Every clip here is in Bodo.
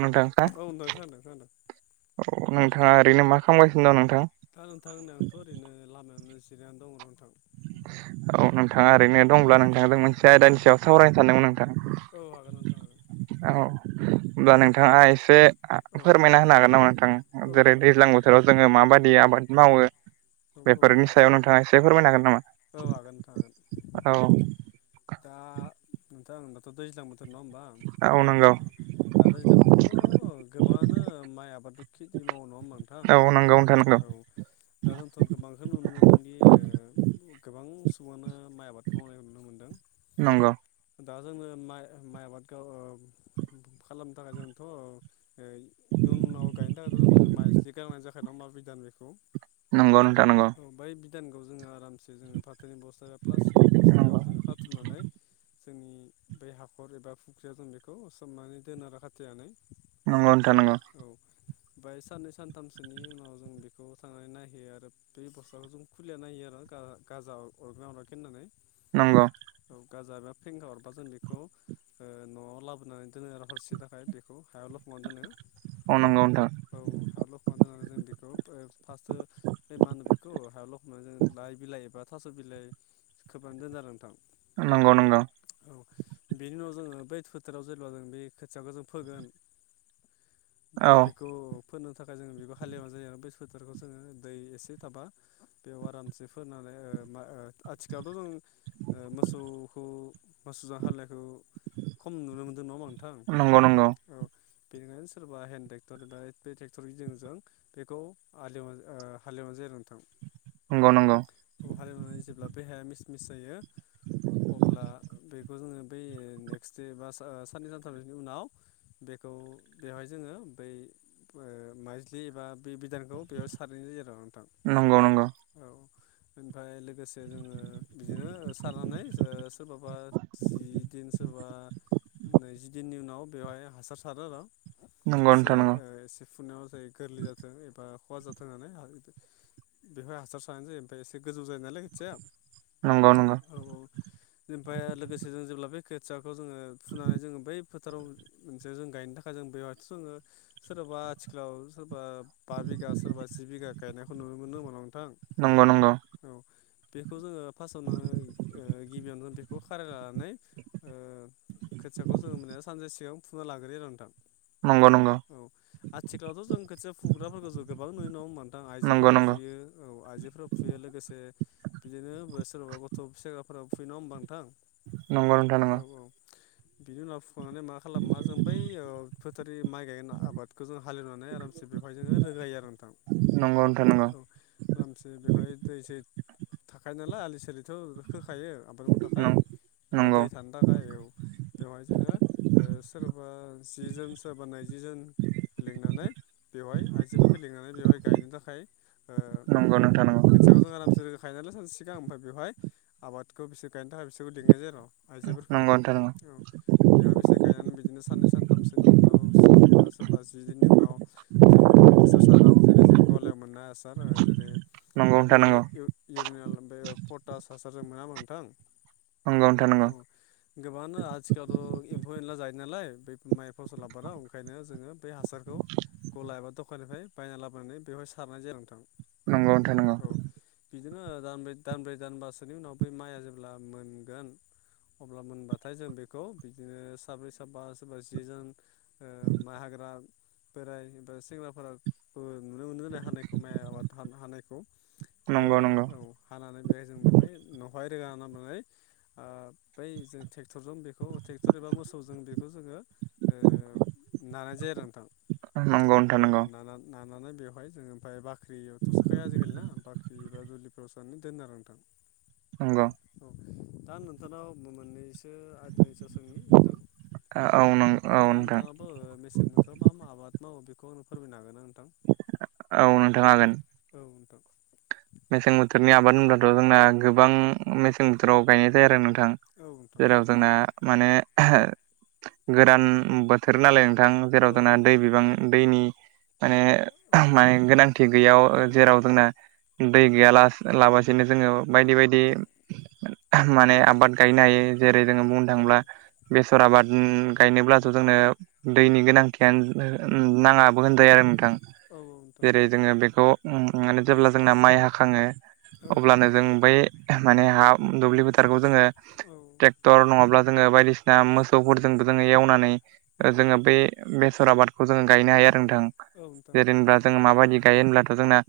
नोंथां सार औनो खानो खानो औ नोंथाङा ओरैनो मा खालामगासिनो दं नोंथां थांोंथां होनै आंथ' ओरैनो लामायावनो जिरायनानै दं र' नोंथां औ नोंथाङा ओरैनो दंब्ला औ नोंथां मोनसे आयदानि सायाव सावरायनो सानदोंमोन नोंथाङा औ हागोन नोंथां हागोन औ होनोमब्ला नोंथाङा एसे औ फोरमायना होनो हागोन नामा नोंथां औ जेरै हागोन दैज्लां बोथोराव जोङो माबाददि आबाद मावो औ औ बेफोरनि नोंथां सायाव नोंथाङा एसे फोरमायनो हागोन नामा औ हागोनथ हागोन औ दा नोंथां दाथ'' दैज्लां बोथोर नङा होमबा गावनो गाव औ दा दैज्लां आवथ' गोबानो माइ आबादथ' खेथि मावो नङा होनबा नोंथां औ नांगौ नोंथां नांगौ औ दा जोंथ' गोबांखौ नुनो मोन्दोंदि गोबां सुबुङानो माइ आबाद मावनायखौ नुनो मोनदों नंगौ दा जोङो माइ माइ आबादखौ खालामनो थाखाय जोंथ' इयनाव गायनो थाखायथ' जोंनो माइज्लि गारनाय जाखाय ना माब बिदान बेखौ नोंगौ ना नांगौ औ बै बिधानखौ जोङो आरामसे जोङो फाथोनि बस्थथाया बा प्लास्टिकनि बस्थायाव जोङो खाथुमनानै जोंनि बै हाखर एबा फुख्रिया जों बेखौ सबनानै दोन आरो खाथिनानै नंगौथा नंगौ औ ओमफ्राय साननै सानथामसोनि उनाव जों बेखौ थांनानै नायहैयो आरो बे बस्थाखौ जों खुलि होयो आरो गाजा अरगना अरगोन होननानै नंगौ औ गाजा एबा फेंगा हरबा जों बेखौ न'आव लाबोनानै दोनो हरसे थाखाय बेखौ हायाव लखमना दोनो अ नंगौ नोंथां। औ हा लखान दोननानै जों बेखौ ओ फार्स्टो बे मा होनो बेखौ हायाव लखबनानै जों लाइ बिलाइ एबा थास' बिलाइ खोबनानै दोनो आरो नोंथां। नंगौ नंगौ। औ बेनि उनाव जोङो बै फोथाराव जेब्ला जों बे खोथियाखौ जों फोगोन [unintelligible] बेखौ फोनो थाखाय जोङो बेबो हालेवनानै जायो आरो बैस फोथोरखौ जोङो दै एसे थाबा बेयाव आरामसे फोननानै ओ मा ओ आथिखालावथ' जों ओ मोसौखौ मोसुजों हालेनायखौ खम नुनो मोनदों नङा होमबा नोंथां। नंगौ नोंथां औ बेनिखायनो सोरबा हेन्द ट्रेक्टर एबा बे ट्रेक्टर गिदिरजों बेखौ ओ हालेव ओ हालेवनाय जायो नोंथां। नंगौ नंगौ। बर' हालेवनानै जेब्ला बे हाया मिसमिस जायो अब्ला बेखौ जोङो बै नेक्स्ट दे बा ओ ओ साननै सानथामनि उनाव बेखौ बेवहाय जोङो बै ओ माइज्लि एबा बे बिधानखौ बेयाव सारहैनाय जायो आरो नोंथां। नंगौ नंगौ। औ ओमफ्राय लोगोसे जोङो बिदिनो ओ सारनानै ओ सोरबा सोरबा जि दिन सोरबा नैजि दिननि उनाव बेवहाय हासार सारो आरो। नंगौ एसे नोंथां नंगौ ओ एसे फुनायाव जायो गोरलै जाथों एबा खहा जाथों होननानै बेवहाय हासार सारनाय जायो। ओमफ्राय एसे गोजौ जायो नालाय खोथिया औ नंगौ नंगौ औ। ओनिफ्राय लोगोसे जों जेब्ला बे खोथियाखौ जोङो फुनानै जोङो बै फोथाराव मोनसे जों गायनो थाखाय जों बेबाथ जोङो सोरबा आथिखालाव सोरबा बा बिगा सोरबा जि बिघा गायनायखौ नुनो मोनो होमबाना नोंथां। नंगौ नंगौ। औ बेखौ जोङो फार्स्टआव ओ गिबियावनो जों बेखौ खाराय लानानै ओ खोथियाखौ जोङो माने सानसे सिगां फुना लाग्रोयो आरो नोंथां। नंगौ नंगौ। औ आथिखालावथ' जों खोथिया फुग्राफोरखौ जों गोबां नुयो नङा होम बा नंगौ आइजोफोरा नंगौ फुयो औ आइजोफोरा फुयो लोगोसे बिदिनो सोरबा गथ' फिसाफोराबो फुयो नङा होमबा नोंथां। नंगौ नोंथां औ औ। बिनि उनाव फुखांनानै मा खालामा जों बै ओ फोथार माइ गायनाय आबादखौ जों हालेवनानै आरामसे बेवहाय जोङो रोगायो आरो नोंथां। नंगौ नोंथा नंगौ। औ आरामसे बेवहाय दैसै थाखायो नालाय आलि सालिथ' खोखायो। थाखाय एबा नंगौ दै थानो थाखाय औ। बेवहाय जोङो ओ सोरबा जि जोन सोरबा नैजि जोन लिंनानै बेवहाय आइजोफोरखो लेंनानै बेवहाय गायनो थाखाय ओ नोंथां नंगौ नं नंगौ नोंथां खोथियाव जों आराम से गायनानैनो सानसे सिगां ओमफ्राय बेवहाय आबादखौ बिसोर गायनो थाखाय बिसोरखौ लिंनाय जायो आर'। आइजोफोरखौ नंगौ औ। बेहा बिसोर गायनानै बिदिनो साननै सानथामसोनि उनाव सानबा सोरबा जि दिननि उनाव जोङो हासार सारो। जेरै जों गलायाव मोननाय हासार ओ जेरै नंगौ नोंथां इउरि इउ इउरिनाल ओमफायो पटास हासारजों मोना होमबा नोंथां नंगौ औ। गोबाङानो आथिखालथ' एम्फौ एनला जायो नालाय बे माइ फसल आबादाव ओंखायनो जोङो बे हासारखौ गला एबा दखाननिफ्राय बायना लाबोनानै बेवहाय सारनाय जायो नोंथां। नंगौ नोंथां नोंगौ। औ बिदिनो दानब्रै दानब्रै दानबासोनि उनाव बै माइआ जेब्ला मोनगोन अब्ला मोनबाथाय जों बेखौ बिदिनो साब्रै साबा सोरबा जि जोन ओ मा हाग्रा बोराइ बा सेंग्राफोराबो नुनो मोनो न हानायखौ माइ आबाद हाना-हानायखौ नंगौ बेवहाय औ नोंथां हानानै बेहाय जों बेवहाय न'हाय रोगा नानै ओ बै जों टेक्टरजों बेखौ ट्रेक्टर एबा मोसौजों बेखौ जोङो ओ नानाय जाया आरो नोंथां नंगौ नंगौ नोंथां नंगौ नोंथां औ नंगौ नाना नानानै बेवहाय जों ओमफाय बाख्रियावथ' सोखाया आजिखालि ना बाख्रि एबा दुलिफोराव सोनानै दोनो आरो नोंथां। नोंग' औ दा नोंथांनाव मोन्नैसो आयदानि सायाव सोंनि नोंथां? औ नों ओ औ दा नोंथां नोंथाङा मेसें बोथोराव मा मा आबाद मावो बेखौ आंनो फोरमायनो हागोन ना नोंथां? औ नोंथां हागोन। औ नोंथां मेसें बोथोरनि आबाद होनब्लाथ' जोंना गोबां मेसें बोथोराव गायनाय जायो आरो नोंथां। औ नोंथां जेराव जोंना माने गोदान बोथोर नालाय नोंथां। जेराव औ जोंना दै बिबां दैनि माने औ माने गोनांथि गैयाव गोनांथि जेराव जोंना दै औ गैयाला लाबासिनो जोङो बायदि बायदि माने आबाद गायनो हायो जेरै जोङो बुंनो औ थाङोब्ला बेसर आबाद गायनोब्लाथ' जोंनो दैनि गोनांथियानो नाङाबो होनजायो आरो नोंथां। औ औ नोंथां जेरै जोङो बेखौ माने जेब्ला जोंना माइ हाखाङो औ अब्लानो जों बै मानोना हा दुब्लि फोथारखौ जोङो औ दर नङाब्ला जोङो बायदिसिना मोसौफोरजोंबो जोङो एवनानै औ जोङो बे बेसर आबादखौ जोङो गायनो हायो आरो नोंथां नोंथां औ जेरैे ओनबा जोङो माबायदि गायो होनब्लाथ' जोंना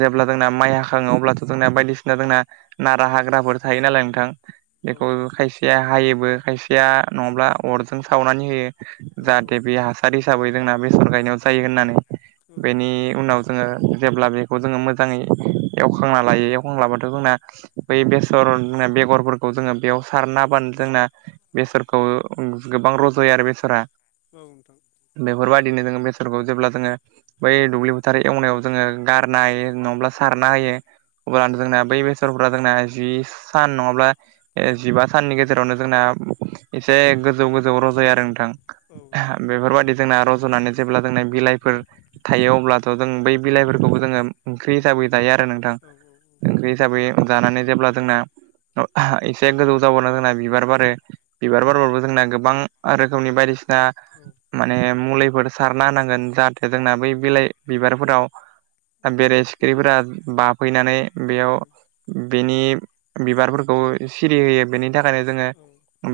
जेब्ला जोंना माइ हाखाङो अब्लाथ' जोंना बायदिसिना जोंना नारा हाग्राफोर थायो नालाय नोंथां औ बेखौ खाय खायसेया हायोबो खायसेया नङाब्ला अरजों सावनानै होयो औ जाहाथे बे हा हासार हिसाबै जोंना बेसर गायनायाव जायो होननानै बेनि नोंथां उनाव जोङो जेब्ला बे बेखौ जोङो मोजाङै एवखांना लायो एवखांलाबाथ' जोंना बै बेसर बेगरफोरखौ जोङो बेयाव सारना होबानो जोंना बेसोरखौ गोबां रज'यो आरो बेसरा औ नोंथां बेफोरबायदिनो जोङो बेसरखौ जेब्ला जोङो बै दुब्लि फोथार एवनायाव जोङो नायो नङाब्ला सारनो होयो अब्ला जोंना नोंथां बै जोंना जि सान नङाब्ला जिबा साननि गेजेरावनो जोंना एसे गोजौ गोजौ रजायो आरो नोंथां औ नोंथां औ औ बेफोरबायदि जोंना रजनानै जेब्ला जोंना बिलाइफोर थायो अब्लाथ' जों बै बिलाइ फोर बेखौबो जोङो ओंख्रि हिसाबै जायो आरो नोंथां औ ओंख्रि हिसाबै जानानै जेब्ला जोंना एसे गोजौ जाबावना जोंना बिबार बारो बिबार बारबाबो जोंना गोबां रोखोमनि बायदिसिना औ नोंथां माने मुलिफोर सारना होनांगोन जाहाथे जोंना बै बिलाइ बिबारफोराव औ औ बेरे सिखिरिफोरा बाफैनानै बेयाव बेनि बिबारफोरखौ सिरि होयो बेनि थाखायनो जोङो औ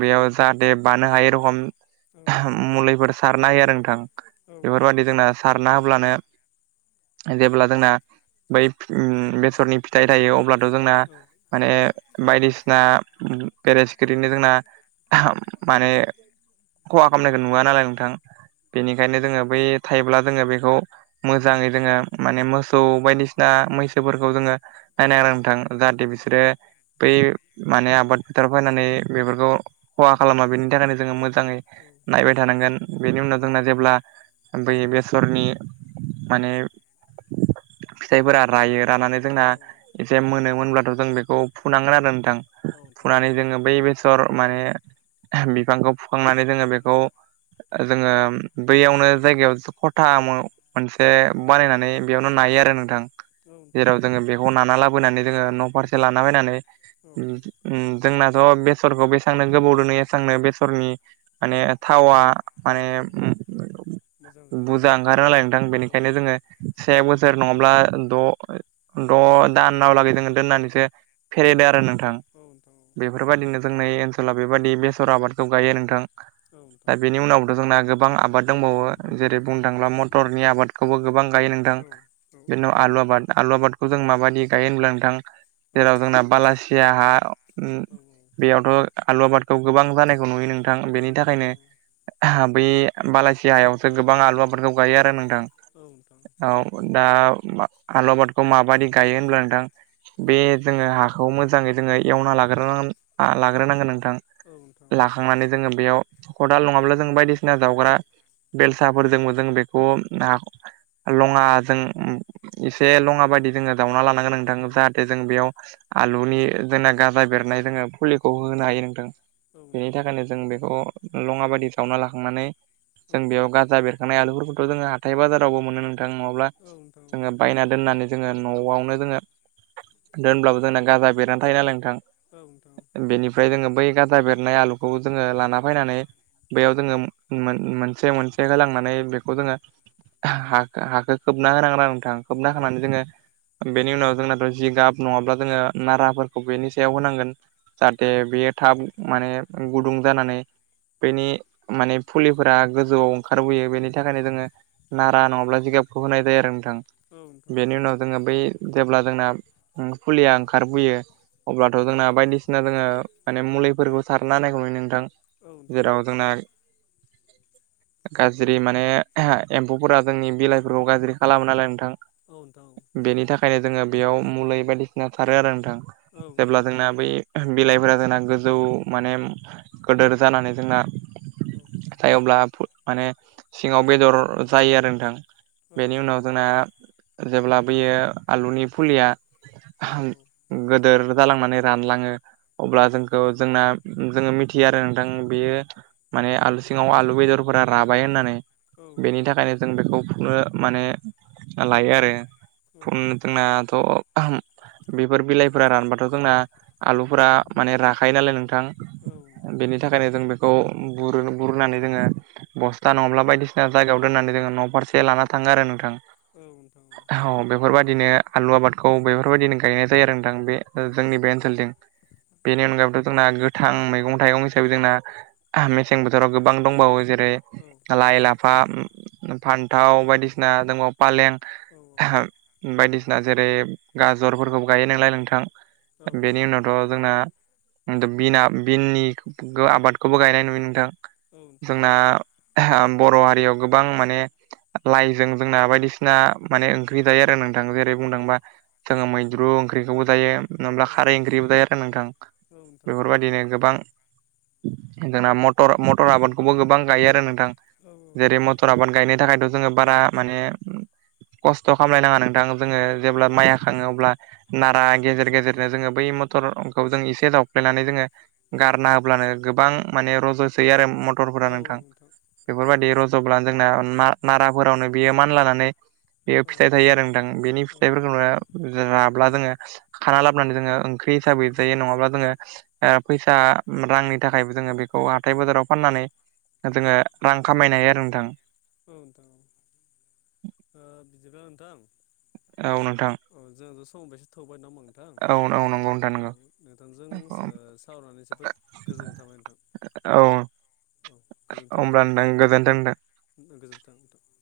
बेयाव जाहाथे बानो हायो रखम मुलिफोर सारनो हायो आरो नोंथां इफोरबायादि जोंना सारना होब्लानो जेब्ला जोंना बै ओ बेसरनि फिथाइ थायो अब्लाथ' जोंना माने बायदिसिना बेरे सिखिरिनो जोंना माने खहा खालामनायखौ नुवा नालाय नोंथां बेनिखायनो जोङो बै थायोब्ला जोङो बेखौ मोजाङै जोङो माने मोसौ बायदिसिना मैसोफोरखौ जोङो नायनोनां नोंथां जाहाथे बिसोरो बै माने आबाद फोथाराव फैनानै बेफोरखौ खहा खालामा बेनि थाखायनो जोङो मोजाङै नायबाय थानांगोन। बेनि उनाव जोंना जेब्ला ओै औ बेसरनि माने औ फिथाइफोरा रायो रनानै जोंना नोंथां एसे मोनोमोनब्लाथ' जों बेखौ फुनांगोन आरो नोंथां औ फुनानै जोङो बै बे माने बिफांखौ फुखांनानै जोङो बेखौ जोङो बैयावनो जायगायाव खथा मोनसे बानायनानै बेयावनो नायो आरो नोंथां नोंथां जेराव जोङो बे नाना लाबोनानै जोङो न'फारसे लाना बैनानै औ जोंनाथ' बेसरखौ बेसांनो गोबाव दोनो एसेबांनो बेसरनि माने थावा माने औ मोजां जायो आरोना बुरजा ओंखारोनालाय नोंथां औ बेनिखायनो जोङो से बोसोर नङाब्ला द ए औ -द' दानावलागै जोङो दोननानैसो औ फेरेदो आरो नोंथां औ बेफोरबायदिनो जोंनि ओनसोलााव बेबायदि बेसर आबादखौ गायो नोंथां। औ दा नोंथां बेनि उनावथ' जोंना गोबां आबाद दंबावो जेरै बुंनो थाङोब्ला मटरनि आबादखौबो गोबां गायो नोंथां औ बिनि उनाव औ आलु आबाद आलु आबादखौ जों माबायदि गायो होनब्ला नोंथां औ जेराव जोंना बालासिया हा नुनो बेयावथ' आलु आबादखौ गोबां जानाय खौ नुयो नोंथां बेनि मोनो थाखायनो नोंथां बै बालासिया हायावसो गोबां आलु आबादफोरखौ गायो आरो नोंथां। औ नोंथां औ दा आलु आबादखौ माबायदि गायो होनब्ला नोंथां औ बे जोङो हाखौ मोजाङै जोङो एवना लाग्रोनांगोन नोंथां औ नोंथां थांनानै जोङो बेयाव खदाल नङाब्ला जों बायदिसिना जावग्रा बेलसाफोरजोंबो जों बेखौ ना लङाजों एसे लङा बायदि जोङो जाउना लानांगोन नोंथां औ औ जाहाथे जों बेयाव आलुनि जोंना गाजा बेरनाय जोङो फुलिखौ होनो हायो नोंथां। बेनि नोंथां थाखायनो जों बेखौ लङाबादि जावना लाखांनानै जों औ बेयाव गाजा बेर थांनाय आलुफोरखौथ' जोङो हाथाय बाजारावबो मोनो नोंथां नङाब्ला औ नोंथां जोङो बायना दोननानै जोङो न'आवनो जोङो दोनब्लाबो जोंना गाजा बेरनानै थायो नालाय नोंथां। औ नोंथां औ बेनिफ्राय जोङो बै गाजा बेरनाय आलुखौ जोङो लाना फैनानै बेयाव जोङो मोनसे मोनसे होलांनानै बेखौ जोङो हाखौ खोबना होनांगोना आरो नोंथां खोबना औ होनानै जोङो बेनि उनाव जोंनाथ' जिगाब नङाब्ला जोङो नाराफोरखौ बेनि सायाव होनांगोन। औ जाहाथे नोंथां औ बेयो थाब माने गुदुं जानानै बेनि माने फुलिफोरा गोजौआव ओंखारबोयो औ बेनि थाखायनो जोङो नारा नङाब्ला जिगाबखौ होनाय जायो आरो नोंथां। औ नोंथां बेनि उनाव जों बै जेब्ला जोंना फुलिया ओंखारबोैयो अब्लाथ' जोंना बायदिसिना जोङो माने मुलिफोरखौ सारना होनानायखौ नुयो नोंथां जेराव जोंना गाज्रि माने एम्फौफोरा जोंनि औ फोरखौ गाज्रि खालामो नालाय नोंथां औ नोंथां औ नोंथां बेनि थाखाय बओंखायनो जोङो बेयाव मुलि बायदिसिना सारो आरो नोंथां। औ जेब्ला जोंना बै बिलाइफोरा जोंना गोजौ माने गोदोर जानानै जोंना औ सायावब्ला माने सिङाव बेदर जायो आरो नोंथां। नोंथां औ बेनि उनाव जोंना जेब्ला बेयो आलुनि फुलिया गोदोर जालांनानै रानलाङो अब्ला जोंखौ जोंना जोङो मिथियो आरो नोंथां बेयो माने आलु सिङाव आलु बेदरफोरा राबाय होननानै नोंथां औ बेनि नोंथां थाखायनो जों बेखौ फुनो माने लायो आरो औ जोंनाथ' बेफोर बिलाइफोरा रानबाथ' जोंना आलुफोरा माने राखायो नालाय नोंथां औ नोंथां औ नोंथां औ नोंथां औ नोंथां औ नोंथां औ नोंथां औ बेनि नि थाखायनो जों बेखौ बुर बुरनानै जोङो बस्था नङाब्ला बायदिसिना जायगायाव दोननानै जोङो न' फारसे लाना थाङो आरो नोंथां औ नोंथां औ औ बेफोरबायदिनो आलु आबादखौ बेफोरबायदिनो गायनाय जायो आरो नोंथां बे जोंनि बे ओनसोलजों बेनि अनगायैबोथ' जोंना थां मैगं थाइगं हिसाबै जोंना मेसें बोथोराव गोबां दंबावो जेरै औ लाइ लाफा फान्थाव बायदिसिना दंबावो फालें बायदिसिना जेरै गाजरफोरखौबो गायो नालाय नोंथां बेनि उनावथ' जोंना बिना बिननि आबादखौबो गायनाय नुयो नोंथां जोंना बर' हारियाव गोबां माने लाइजों जोंना बायदिसिना माने ओंख्रि जायो आरो नोंथां जेरै बुंदोंबा जोङो मैद्रु ओंख्रिखौबो दायो नाबब्ला खारै ओंख्रिबोथाय आरो नोंथां बेफोरबायदिनो गोबां जोंना मटर मटर आबादखौबो गोबां गायो आरो नोंथां जेरै मत थर आबान गायनो थाखायथ' जोङो बारा माने खस्थ' खालामलायनाङा नोंथां जोङो जेब्ला माइ हा खाङोब्ला नारा गेजेर गेजेरनो जोङो बै मथरखौ जों एसे जावफ्लेनानै जोङो गारना होब्लानो गोबां माने रज'सोयो आरो मटरफोरा नोंथां बेफोरबायदि रज'ब्लानो जोंना नाराफोरावनो बियो मानलानानै बेयाव फिथाइ थायो आरो नोंथां बेनि फिथाइफोरखौनो राब्ला जोङो खाना लाबोनानै जोङो ओं ओंख्रि हिसाबै जायो नङाब्ला जोङो फैसा रांनि थाखायबो जोङो बेखौ हाथाय बाजाराव फाननानै जोङो रां खामायनो हायो आरो नोंथां औ नोंथां औ [inaudible] ओ बिदिबा नोंथां औ नोंथां औ जोंहाथ' समाव बेसे थौबाय नामा नोंथां औ औ नंगौ नोंथां औ नंगौ नोंथांजों सावनानै जोबोद गोजोननाय थाबाय नोंथां औ औ अब्ला नोंथां गोजोनथों नोंथां गोजोनथों